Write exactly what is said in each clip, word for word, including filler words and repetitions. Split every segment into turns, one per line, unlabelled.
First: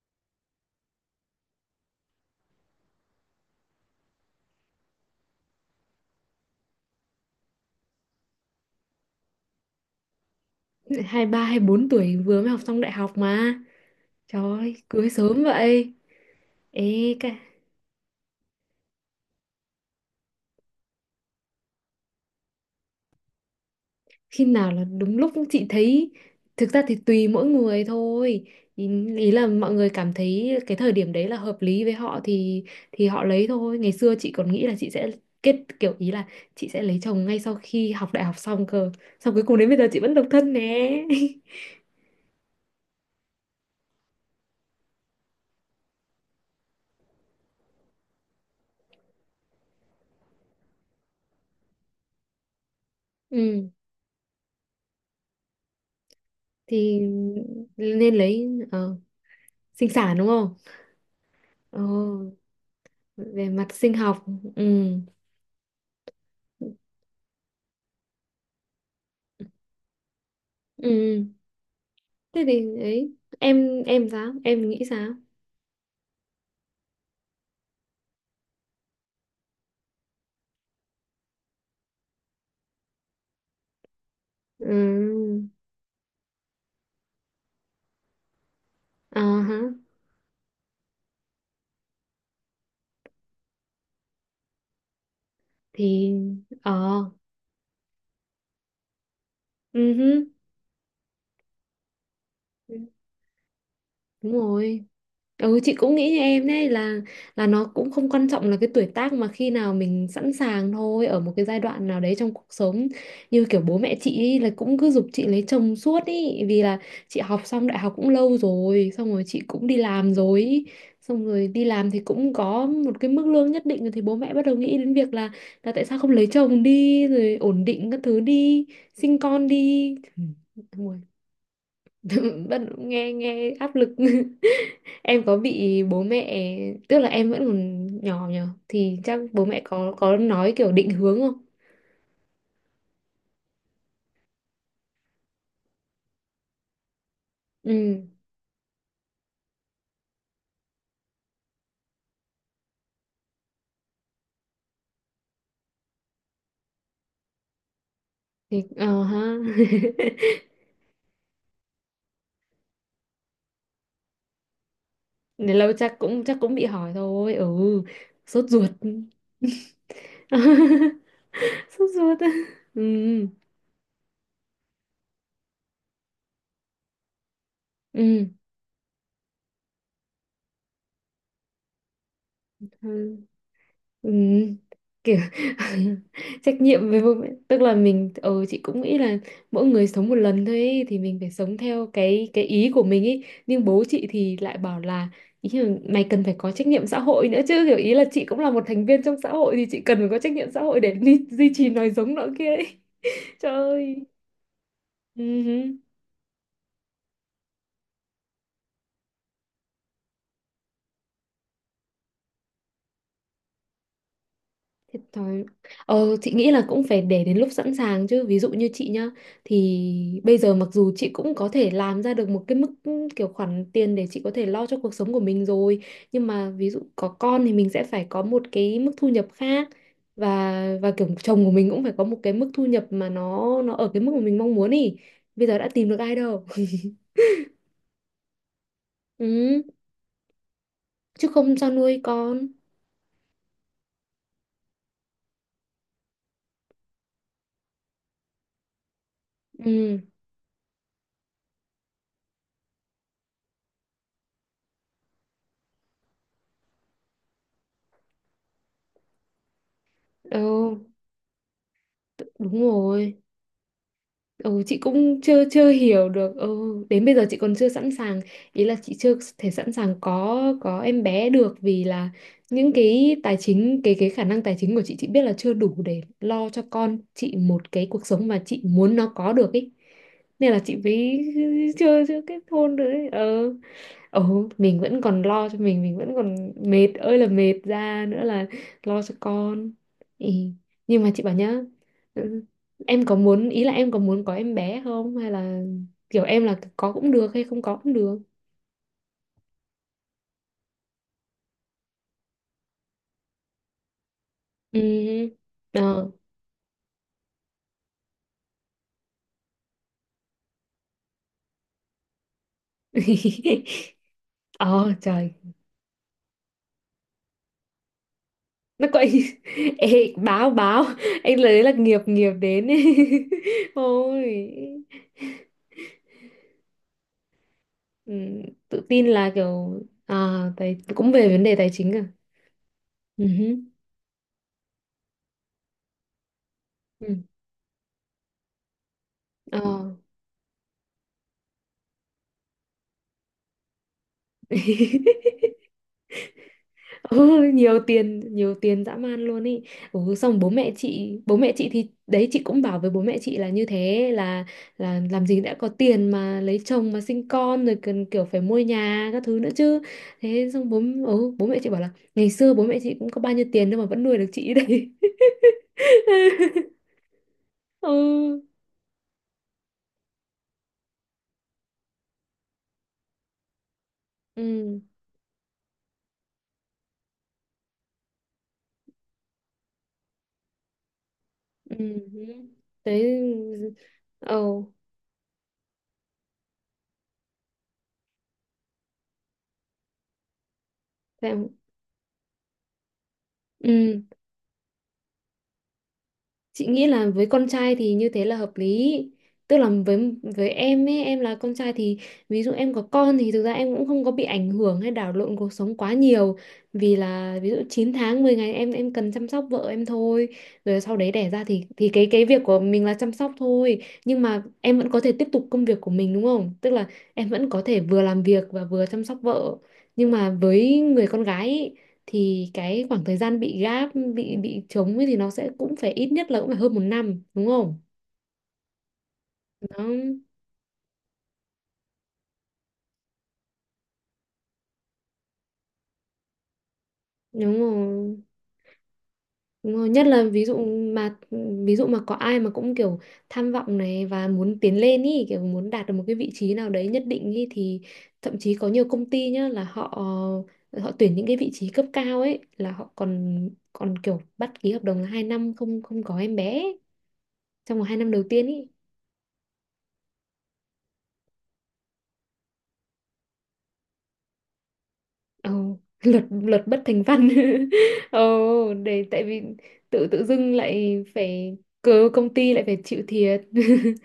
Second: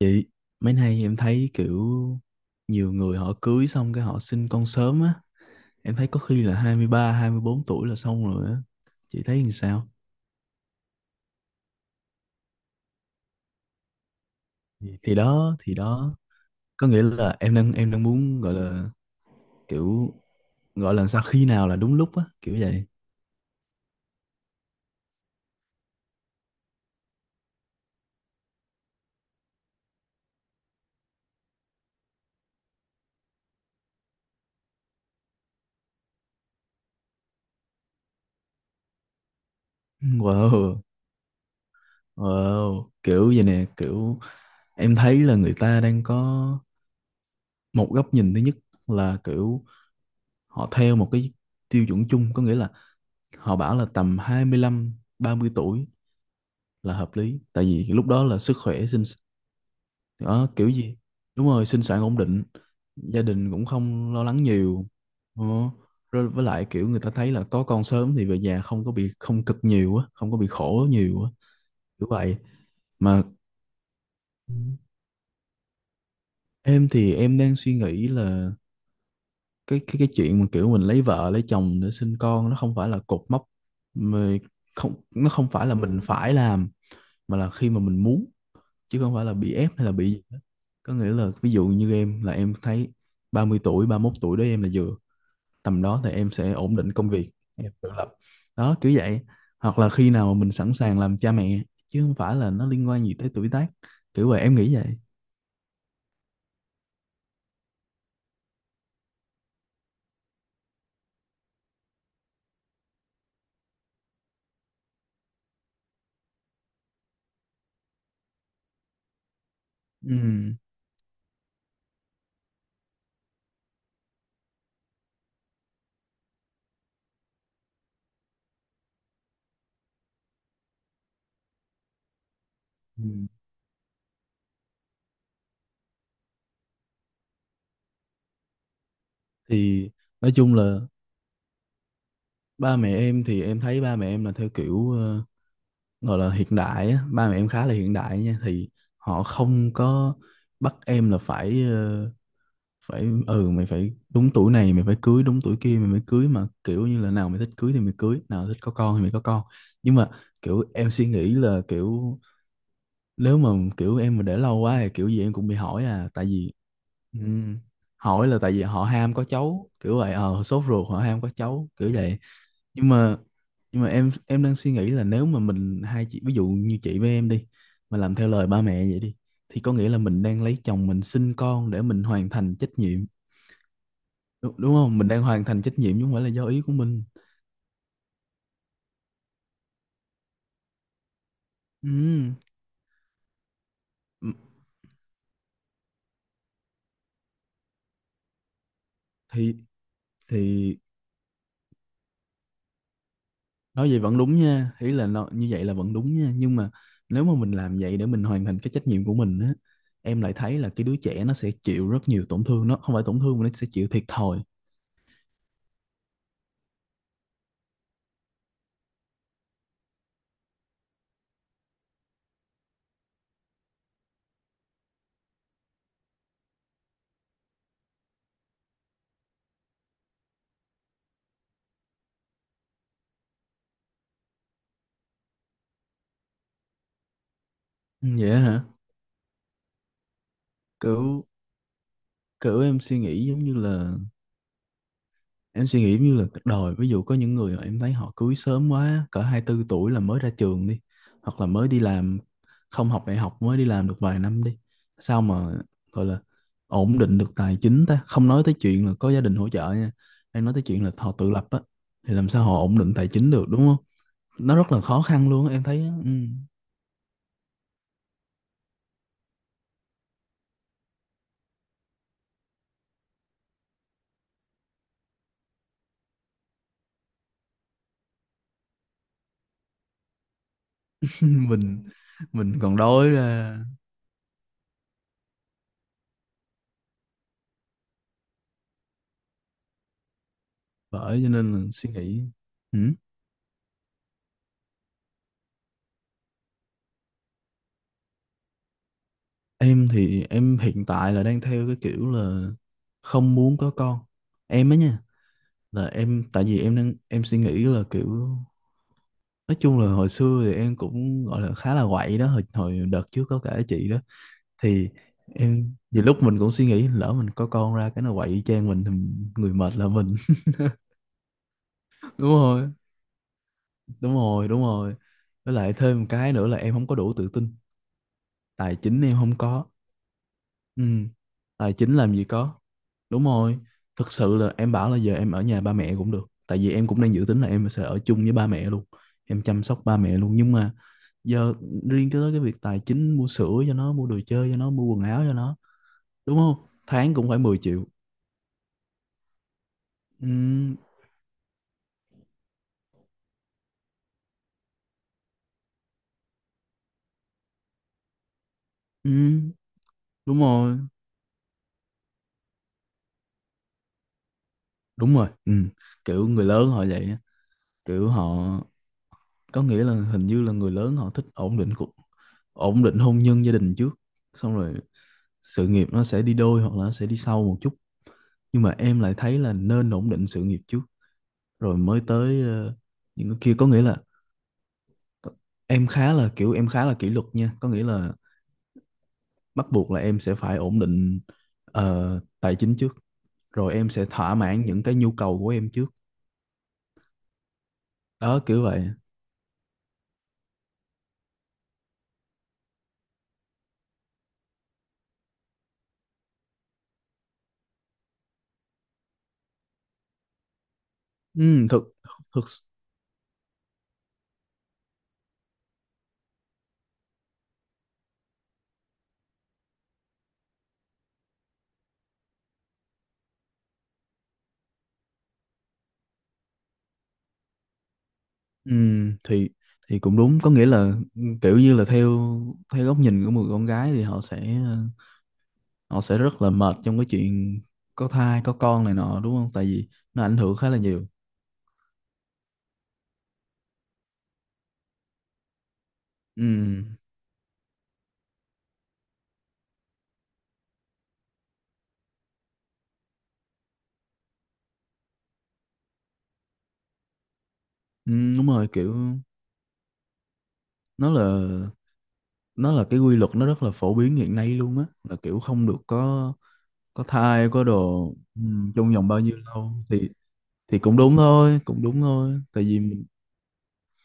Chị, mấy nay em thấy kiểu nhiều người họ cưới xong cái họ sinh con sớm á. Em thấy có khi là hai, hai mươi ba, hai mươi bốn tuổi là xong rồi á. Chị thấy làm sao?
Hai ba hai bốn tuổi vừa mới học xong đại học mà trời ơi,
Thì
cưới
thì
sớm
đó, thì
vậy.
đó, có nghĩa
Ê cái,
là em đang em đang muốn gọi là kiểu, gọi là sao khi nào là đúng lúc á, kiểu vậy.
khi nào là đúng lúc? Chị thấy thực ra thì tùy mỗi người thôi. Ý, ý là mọi người cảm thấy cái thời điểm đấy là hợp lý với họ thì thì họ lấy thôi. Ngày xưa chị còn nghĩ là chị sẽ kết, kiểu ý là chị sẽ lấy chồng ngay sau khi học đại học xong cơ. Xong cuối cùng đến bây giờ chị vẫn độc thân
Wow,
nè.
wow, kiểu vậy nè, kiểu em thấy là người ta đang có một góc nhìn thứ nhất là kiểu họ theo một cái tiêu chuẩn chung, có nghĩa là họ
Ừ
bảo là tầm hai mươi lăm, ba mươi tuổi là
thì
hợp lý, tại vì lúc
nên
đó là
lấy
sức khỏe
ờ,
sinh,
sinh sản đúng
đó
không?
kiểu gì, đúng rồi,
Ờ,
sinh sản ổn định, gia
về
đình cũng
mặt sinh
không lo
học.
lắng nhiều.
Ừ.
Ờ, rồi với lại kiểu người ta thấy là có con sớm thì về nhà không có bị, không cực nhiều á, không có bị khổ
Ừ
nhiều á, kiểu vậy.
thế thì ấy,
Mà
em em sao, em nghĩ sao?
em thì em đang suy nghĩ là cái cái cái chuyện mà kiểu mình lấy vợ lấy chồng để sinh con nó không phải là cột mốc mà không, nó
Ừ.
không phải là mình phải làm mà là khi mà mình muốn, chứ không
Ờ
phải là bị
hả.
ép hay là bị gì hết. Có nghĩa là ví dụ như em là em thấy ba mươi tuổi, ba mươi mốt tuổi đó, em là vừa tầm đó thì
Thì.
em sẽ
Ờ.
ổn định công việc, em tự lập, đó kiểu vậy. Hoặc là
Ừ
khi
hứ,
nào mà mình sẵn sàng làm cha mẹ chứ không phải là nó liên quan gì tới tuổi tác, kiểu
đúng
vậy em nghĩ
rồi.
vậy.
Ừ, chị cũng nghĩ như em đấy, là là nó cũng không quan trọng là cái tuổi tác, mà khi nào mình sẵn sàng thôi, ở một cái giai đoạn nào đấy trong cuộc sống. Như kiểu bố mẹ chị ý, là cũng cứ giục chị lấy chồng suốt ý, vì là chị học xong đại học cũng lâu rồi, xong rồi chị cũng đi làm rồi
Ừ.
ý. Xong rồi đi làm thì cũng có một cái mức lương nhất định rồi thì bố mẹ bắt đầu nghĩ đến việc là là tại sao không lấy chồng đi rồi ổn định các thứ đi, sinh con đi. Ừ, ôi, bắt đầu
Ừ.
nghe nghe áp lực. Em có bị bố mẹ, tức là em vẫn còn nhỏ nhờ thì chắc bố mẹ
Thì
có có
nói
nói
chung
kiểu
là
định hướng không?
ba mẹ em thì em thấy ba mẹ em là theo kiểu ờ, gọi là hiện đại á. Ba mẹ em khá
Ừ
là hiện đại nha. Thì họ không có bắt em là phải ờ, phải, ừ, mày phải đúng tuổi này, mày phải cưới đúng tuổi kia mày mới cưới, mà kiểu như là nào mày thích cưới thì mày cưới, nào thích
thì
có con
ờ
thì mày có
ha.
con. Nhưng mà kiểu em suy nghĩ là kiểu nếu mà kiểu em mà để lâu quá thì kiểu gì em cũng bị
Đến lâu
hỏi
chắc
à,
cũng
tại
chắc
vì
cũng bị hỏi thôi.
ừm,
Ừ,
hỏi là
sốt
tại vì
ruột.
họ ham có cháu kiểu vậy, ờ sốt ruột, họ ham có cháu
Sốt
kiểu vậy.
ruột. Ừ.
Nhưng mà nhưng mà em em đang suy nghĩ là nếu mà mình hai chị, ví dụ như chị với em đi, mà làm
Ừ.
theo lời ba mẹ vậy đi thì có nghĩa là mình đang lấy chồng, mình sinh con để mình hoàn thành trách nhiệm,
Ừ. Ừ,
đúng, đúng không, mình
kiểu
đang hoàn thành trách nhiệm chứ không phải là do
trách
ý của
nhiệm với
mình.
bố mẹ, tức là mình, ờ, chị cũng nghĩ là mỗi người sống một lần thôi ấy, thì mình phải sống theo cái
Ừm,
cái ý của mình ấy, nhưng bố chị thì
m-
lại bảo là ý là mày cần phải có trách nhiệm xã hội nữa chứ, kiểu ý là chị cũng là một thành viên trong xã
thì
hội thì chị cần phải có trách nhiệm xã
thì
hội để duy, duy trì nòi giống nọ kia ấy. Trời
nói
ơi.
vậy vẫn đúng nha, ý là
Ừ.
nó, như vậy là vẫn đúng nha, nhưng mà nếu mà mình làm vậy để mình hoàn thành cái trách nhiệm của mình á, em lại thấy là cái đứa trẻ nó sẽ chịu rất nhiều tổn thương, nó không phải tổn thương mà nó sẽ chịu thiệt thòi.
Thiệt thòi. Ờ, chị nghĩ là cũng phải để đến lúc sẵn sàng chứ. Ví dụ như chị nhá, thì bây giờ mặc dù chị cũng có thể làm ra được một cái mức, ừ, kiểu khoản tiền để chị có thể lo cho cuộc sống của mình rồi, nhưng mà ví dụ có con thì mình sẽ phải có một cái mức thu nhập khác, và và kiểu chồng của mình cũng phải có một cái mức thu nhập mà nó nó ở cái mức mà mình mong muốn ý. Bây giờ đã tìm được ai đâu.
Ừ, vậy hả,
Ừ,
kiểu
chứ không sao nuôi con.
kiểu em suy nghĩ giống như là, em suy nghĩ như là cả đời ví dụ có những người mà em thấy họ cưới sớm quá cỡ, hai mươi bốn tuổi
Ừ.
là mới ra trường đi, hoặc là mới đi làm, không học đại học mới đi làm được vài năm đi, sao mà gọi là ổn định được tài chính, ta không nói tới chuyện là có gia đình hỗ trợ nha, em nói tới
Ừ
chuyện là họ tự lập á, thì làm sao họ
đúng
ổn định tài
rồi.
chính được đúng không. Nó
Ừ,
rất
chị
là khó
cũng
khăn
chưa
luôn á, em
chưa
thấy á.
hiểu
Ừ.
được. Ừ, đến bây giờ chị còn chưa sẵn sàng, ý là chị chưa thể sẵn sàng có có em bé được, vì là những cái tài chính, cái cái khả năng tài chính của chị chị biết là chưa đủ để lo cho con chị một cái cuộc sống mà chị muốn nó có được ý. Nên là chị mới
mình
chưa chưa kết
mình
hôn
còn
được ấy.
đói
Ờ.
ra.
Ừ, mình vẫn còn lo cho mình mình vẫn còn mệt ơi là mệt, ra nữa là lo cho con. Ừ. Nhưng mà
Bởi
chị
cho
bảo
nên
nhá.
là suy nghĩ.
Ừ,
Ừ.
em có muốn, ý là em có muốn có em bé không, hay là kiểu em là có cũng được hay không có cũng được?
Em thì em hiện tại là đang theo cái kiểu là không muốn có con. Em á
Ừ.
nha, là
Ờ.
em, tại vì em đang em suy nghĩ là kiểu nói chung là hồi xưa thì em cũng gọi là khá là quậy đó, hồi hồi đợt trước có kể chị đó. Thì
Ờ trời.
em nhiều lúc mình cũng suy nghĩ lỡ mình có con ra cái nó quậy y chang mình
Nó
thì
quậy.
người mệt là
Ê,
mình.
báo báo anh lấy là nghiệp, nghiệp
Đúng
đến
rồi,
ấy.
đúng
Ôi.
rồi, đúng rồi. Với lại thêm một cái nữa là em không có đủ tự tin,
Ừ,
tài
tự
chính
tin
em
là
không có.
kiểu à, tài,
Ừ,
cũng về vấn đề tài
tài
chính
chính
à.
làm gì có. Đúng rồi, thực sự là em bảo là giờ em ở nhà ba mẹ cũng được. Tại vì em cũng đang
Ừ.
dự tính là em sẽ ở chung với ba mẹ luôn. Em
Ờ.
chăm sóc ba mẹ luôn. Nhưng mà giờ riêng cái tới cái việc tài chính, mua sữa cho nó, mua đồ chơi cho nó, mua quần áo cho nó. Đúng không? Tháng cũng phải
Ừ,
mười
nhiều
triệu.
tiền, nhiều tiền dã man luôn ý. Ừ, xong bố mẹ
Ừ,
chị, bố mẹ chị thì đấy, chị cũng bảo với bố mẹ chị là như thế là là làm gì đã có tiền mà lấy chồng mà sinh con rồi cần kiểu phải mua nhà
ừ,
các thứ nữa chứ.
đúng
Thế xong
rồi,
bố, ừ, bố mẹ chị bảo là ngày xưa bố mẹ chị cũng có bao nhiêu tiền đâu mà vẫn nuôi được chị đấy.
đúng rồi. Ừ. Kiểu người lớn họ vậy á. Kiểu họ,
Ừ.
có nghĩa là hình như là người lớn họ thích ổn định cuộc, ổn định hôn nhân gia đình trước, xong rồi
Ừ.
sự nghiệp nó sẽ đi đôi hoặc là nó sẽ đi sau một chút. Nhưng mà em lại thấy là nên ổn định sự nghiệp trước rồi mới tới
Ừ.
ờ,
Thế.
những cái kia. Có
Ừ.
nghĩa là
Ờ,
em khá là kiểu, em khá là kỷ luật nha, có nghĩa là bắt buộc là em sẽ phải ổn định
thế.
ờ, tài chính trước rồi em
Ừ.
sẽ thỏa mãn những cái nhu cầu của em trước,
Chị nghĩ là với con trai thì như thế là
đó
hợp
kiểu vậy.
lý. Tức là với với em ấy, em là con trai thì ví dụ em có con thì thực ra em cũng không có bị ảnh hưởng hay đảo lộn cuộc sống quá nhiều, vì là ví dụ chín tháng mười ngày em em cần chăm sóc vợ em thôi. Rồi sau đấy đẻ ra thì
Ừ, thực
thì cái cái việc
thực
của mình là chăm sóc thôi, nhưng mà em vẫn có thể tiếp tục công việc của mình đúng không? Tức là em vẫn có thể vừa làm việc và vừa chăm sóc vợ, nhưng mà với người con gái ý, thì cái khoảng thời gian bị gáp, bị bị trống ấy, thì nó sẽ cũng phải ít nhất là cũng phải hơn một năm đúng không?
ừ, thì
Nó.
thì cũng đúng, có nghĩa là kiểu như là theo, theo góc nhìn của một con gái thì họ sẽ ờ, họ sẽ rất là mệt trong cái
Đúng
chuyện có
rồi.
thai có con này nọ đúng không, tại
Đúng rồi,
vì
nhất là
nó ảnh
ví
hưởng
dụ
khá là nhiều.
mà ví dụ mà có ai mà cũng kiểu tham vọng này và muốn tiến lên ý, kiểu muốn đạt được một cái vị
Ừ,
trí nào đấy nhất định ý, thì thậm chí có nhiều công ty nhá, là họ họ tuyển những cái vị trí cấp cao ấy là họ còn còn kiểu bắt ký hợp đồng là hai năm không, không có em bé ấy, trong vòng hai năm
ừ
đầu
đúng
tiên ý.
rồi, kiểu nó là, nó là cái quy luật nó rất là phổ biến hiện nay luôn á, là kiểu không được
Ồ, luật,
có
luật bất thành
có
văn.
thai có đồ ừ,
Ồ,
trong
để
vòng bao
tại
nhiêu
vì
lâu
tự
thì
tự dưng
thì cũng
lại
đúng
phải,
thôi, cũng đúng
cớ công
thôi,
ty
tại
lại phải
vì
chịu
mình
thiệt.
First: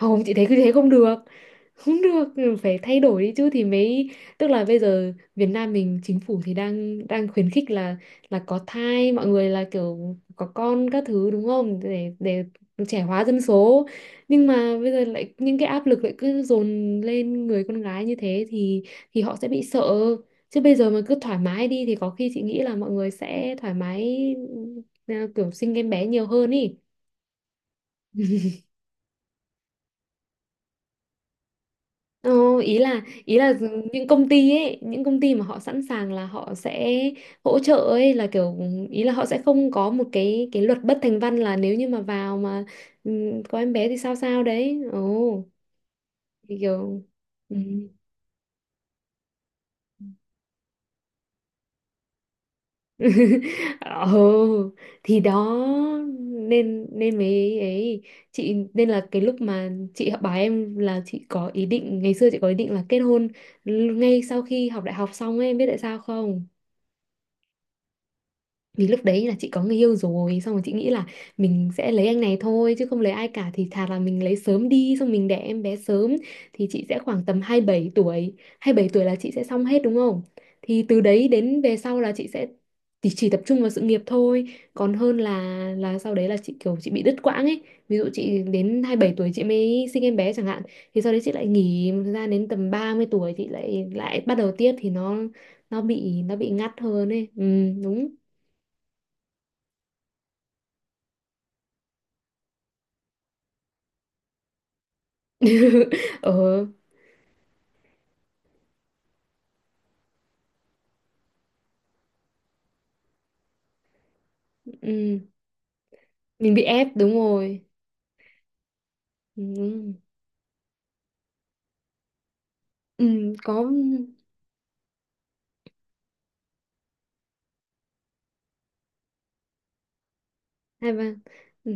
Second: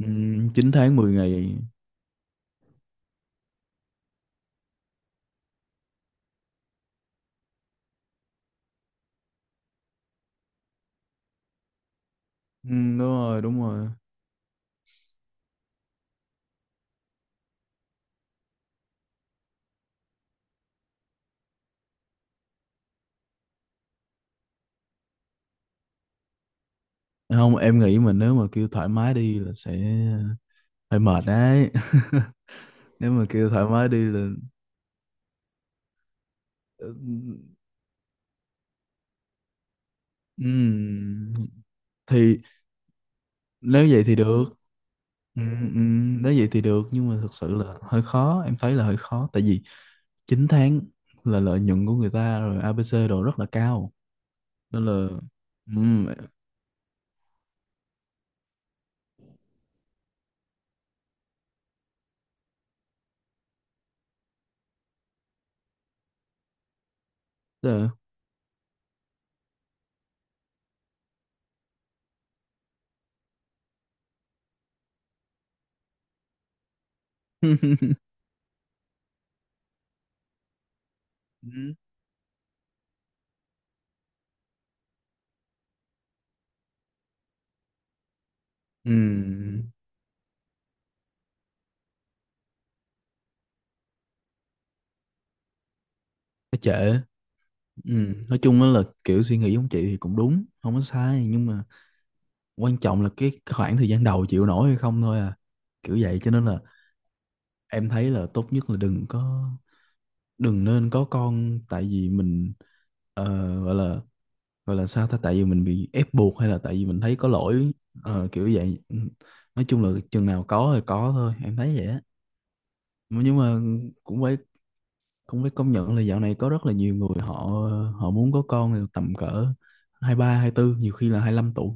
ừ,
chị thấy cứ thế
chín
không
tháng mười
được,
ngày.
không được, phải thay đổi đi chứ thì mới. Tức là bây giờ Việt Nam mình, chính phủ thì đang đang khuyến khích là là có thai mọi người là kiểu có con các thứ đúng không, để để
Ừ, đúng
trẻ hóa dân
rồi, đúng
số,
rồi,
nhưng mà bây giờ lại những cái áp lực lại cứ dồn lên người con gái như thế thì thì họ sẽ bị sợ. Chứ bây giờ mà cứ thoải mái đi thì có khi chị nghĩ là mọi người sẽ thoải mái, ừ, à, kiểu sinh em bé nhiều hơn ý.
không em nghĩ mà nếu mà kêu thoải mái đi là sẽ ờ, hơi mệt đấy.
Ờ, ý là
Nếu mà
ý
kêu
là
thoải mái đi
những
là
công ty ấy, những công ty mà họ sẵn sàng là họ sẽ hỗ trợ ấy, là kiểu ừ, ý là họ sẽ không có một cái cái luật bất thành
Ừm,
văn là nếu như mà vào
thì
mà, ừ, có em
nếu
bé thì
vậy
sao
thì
sao
được.
đấy. Ồ,
Ừm, ừm, nếu vậy
thì
thì được
kiểu.
nhưng mà thực sự
Ừ.
là hơi khó, em thấy là hơi khó, tại vì chín tháng là lợi nhuận của người ta rồi a bê xê đồ rất là cao
Ồ.
nên là
Thì đó,
ừm,
nên nên mấy ấy, chị nên là cái lúc mà chị học bài, em là chị có ý định, ngày xưa chị có ý định là kết hôn l- ngay sau khi học đại học xong ấy, em biết tại sao không?
tức là…
Vì lúc đấy là chị có người yêu rồi, xong rồi chị nghĩ là mình sẽ lấy anh này thôi chứ không lấy ai cả, thì thà là mình lấy sớm đi xong mình đẻ em bé sớm thì chị sẽ khoảng tầm hai mươi bảy tuổi Hai mươi bảy tuổi là chị sẽ xong hết đúng không? Thì từ đấy đến
Ừm,
về sau là chị sẽ thì chỉ tập trung vào sự nghiệp thôi, còn hơn là là sau đấy là chị kiểu chị bị đứt quãng ấy. Ví dụ chị đến hai mươi bảy tuổi chị
ừm,
mới sinh em bé chẳng hạn, thì sau đấy chị lại nghỉ một thời gian đến tầm ba mươi tuổi chị lại lại bắt đầu tiếp thì nó nó bị nó bị
nó
ngắt
trễ.
hơn ấy. Ừ, đúng.
Ừm, nói chung á là kiểu suy nghĩ giống chị thì cũng đúng, không có sai, nhưng mà quan trọng là cái khoảng thời gian đầu chịu nổi hay không thôi à, kiểu vậy cho nên là
Ờ.
em thấy là tốt nhất là đừng có, đừng nên có con tại vì mình ờ, gọi là, gọi là sao ta,
Ừ.
tại vì mình bị ép buộc hay
Mình
là
bị
tại vì
ép,
mình
đúng
thấy có
rồi.
lỗi, ờ, kiểu vậy. Ừ. Nói chung
Ừ.
là chừng nào có thì có thôi, em thấy vậy á. Mà
Ừ.
nhưng mà
Có.
cũng phải cũng phải công nhận là dạo này có rất là nhiều người họ, họ muốn có con thì tầm cỡ hai ba, hai tư,
hai
nhiều
ba
khi là hai lăm tuổi,
Ừ.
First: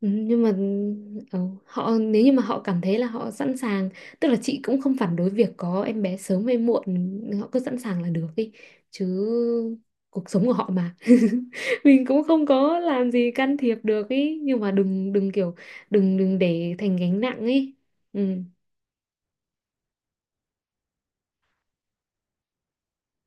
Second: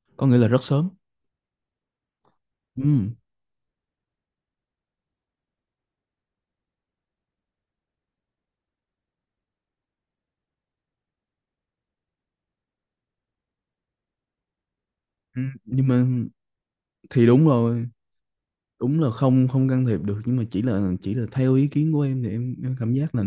Ừ,
có nghĩa
nhưng
là
mà
rất sớm.
ờ, họ nếu như mà họ cảm thấy là
Ừ.
họ sẵn sàng, tức là chị cũng không phản đối việc có em bé sớm hay muộn, họ cứ sẵn sàng là được đi chứ, cuộc sống của họ mà. Mình cũng không có làm gì can thiệp được ý, nhưng mà đừng đừng
Ừ.
kiểu,
Nhưng mà
đừng đừng để thành gánh
thì
nặng
đúng
ý.
rồi,
Ừ.
đúng là không, không can thiệp được, nhưng mà chỉ là, chỉ là theo ý kiến của em thì em em cảm giác là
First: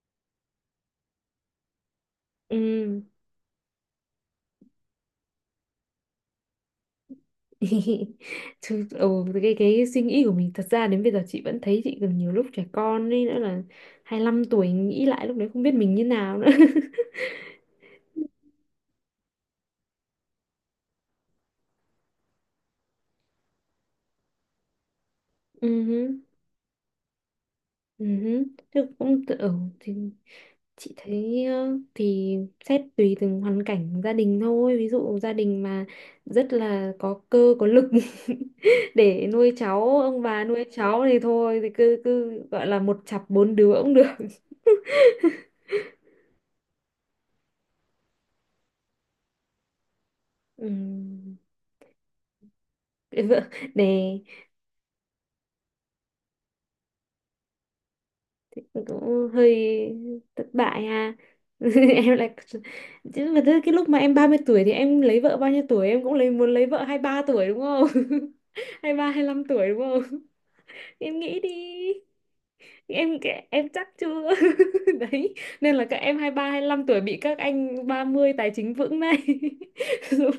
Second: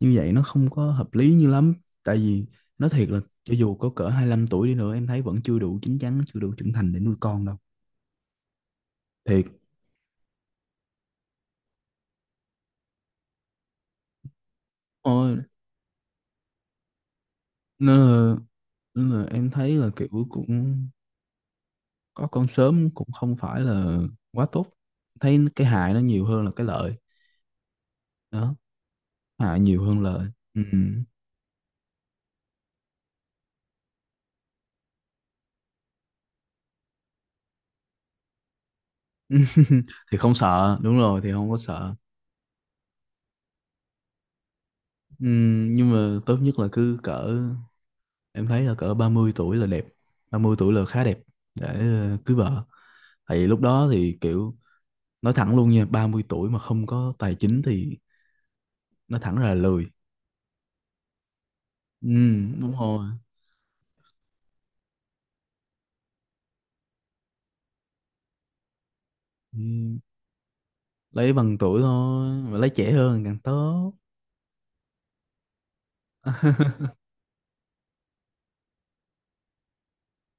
như vậy nó không có hợp lý như lắm, tại vì nói
Ừ.
thiệt là cho dù có cỡ hai lăm tuổi đi nữa em thấy vẫn chưa đủ chín chắn, chưa đủ trưởng thành để nuôi con đâu,
Chứ, ừ,
thiệt.
cái cái suy nghĩ của mình thật ra đến bây giờ chị vẫn thấy chị còn nhiều lúc trẻ con ấy, nữa là hai lăm tuổi, nghĩ lại lúc
Ôi,
đấy không biết mình như nào nữa.
nên là, nên là em thấy là kiểu cũng có con sớm cũng không phải là quá tốt, thấy cái
Ừ
hại nó
hứ,
nhiều hơn là cái lợi,
ừ hứ.
đó,
Chứ cũng tự-, ừ,
hại nhiều
thì
hơn lợi. Ừ.
chị thấy ờ, thì xét tùy từng hoàn cảnh gia đình thôi. Ví dụ gia đình mà rất là có cơ có lực để nuôi cháu,
Thì
ông
không
bà nuôi
sợ, đúng
cháu thì
rồi, thì không có
thôi thì
sợ.
cứ cứ gọi là một chặp bốn đứa cũng được.
Ừm, nhưng mà tốt nhất là cứ cỡ, em thấy là cỡ ba mươi tuổi là đẹp, ba mươi
Ừ.
tuổi là khá đẹp để ờ, cưới vợ.
Cưới
Tại
vợ
vì lúc đó thì
nè.
kiểu nói thẳng luôn nha, ba mươi tuổi mà không có tài chính thì nói
Cũng
thẳng ra
hơi
là lười.
thất bại ha. Em lại chứ,
Ừm, đúng rồi.
mà thế cái lúc mà em ba mươi tuổi thì em lấy vợ bao nhiêu tuổi, em cũng lấy muốn lấy vợ hai mươi ba tuổi đúng không? hai ba hai lăm tuổi đúng
Ừm,
không? Em
lấy
nghĩ đi,
bằng tuổi thôi, mà lấy trẻ
em
hơn càng
em chắc
tốt.
chưa. Đấy, nên là các em hai ba hai lăm tuổi bị các anh ba mươi tài chính vững này. Đúng.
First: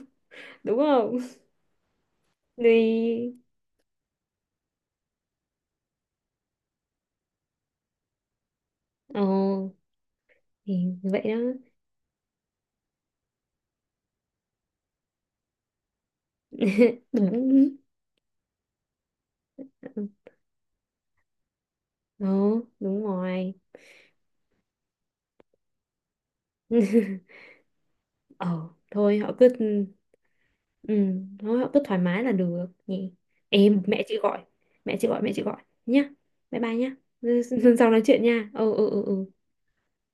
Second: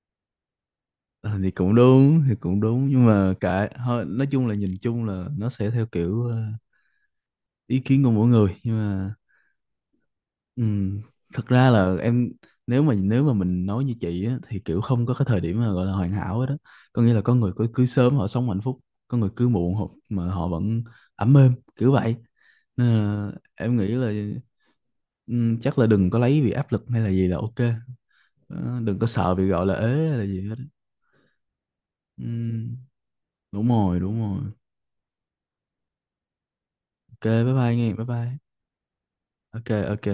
Đúng không?
Ờ, thì cũng đúng, thì cũng đúng nhưng mà
Thì.
cả thôi, nói chung là nhìn chung là nó sẽ theo kiểu ờ, ý kiến của mỗi người, nhưng mà
Ồ.
Ừ,
Thì vậy đó.
thật ra là em, nếu mà, nếu mà mình nói như chị á, thì kiểu không có cái thời điểm mà gọi là hoàn hảo hết đó, có nghĩa là có người cứ
Đúng.
cưới sớm họ sống hạnh phúc, có người cưới muộn họ, mà họ vẫn ấm êm kiểu vậy,
Ừ,
nên
đúng
là
rồi.
em nghĩ là ừ, chắc là đừng có lấy vì áp lực hay là gì là ok.
Ờ
Ờ, đừng có
thôi họ
sợ bị
cứ,
gọi là ế hay là gì hết.
ừ, thôi họ cứ thoải mái là được
Ừ,
nhỉ.
đúng
Em,
rồi,
mẹ chị
đúng
gọi,
rồi.
mẹ chị gọi, mẹ chị gọi nhá, bye bye nhá.
Ok, bye bye nghe,
Sau nói
bye
chuyện
bye.
nha, ừ ừ ừ ừ.
Ok. Ok.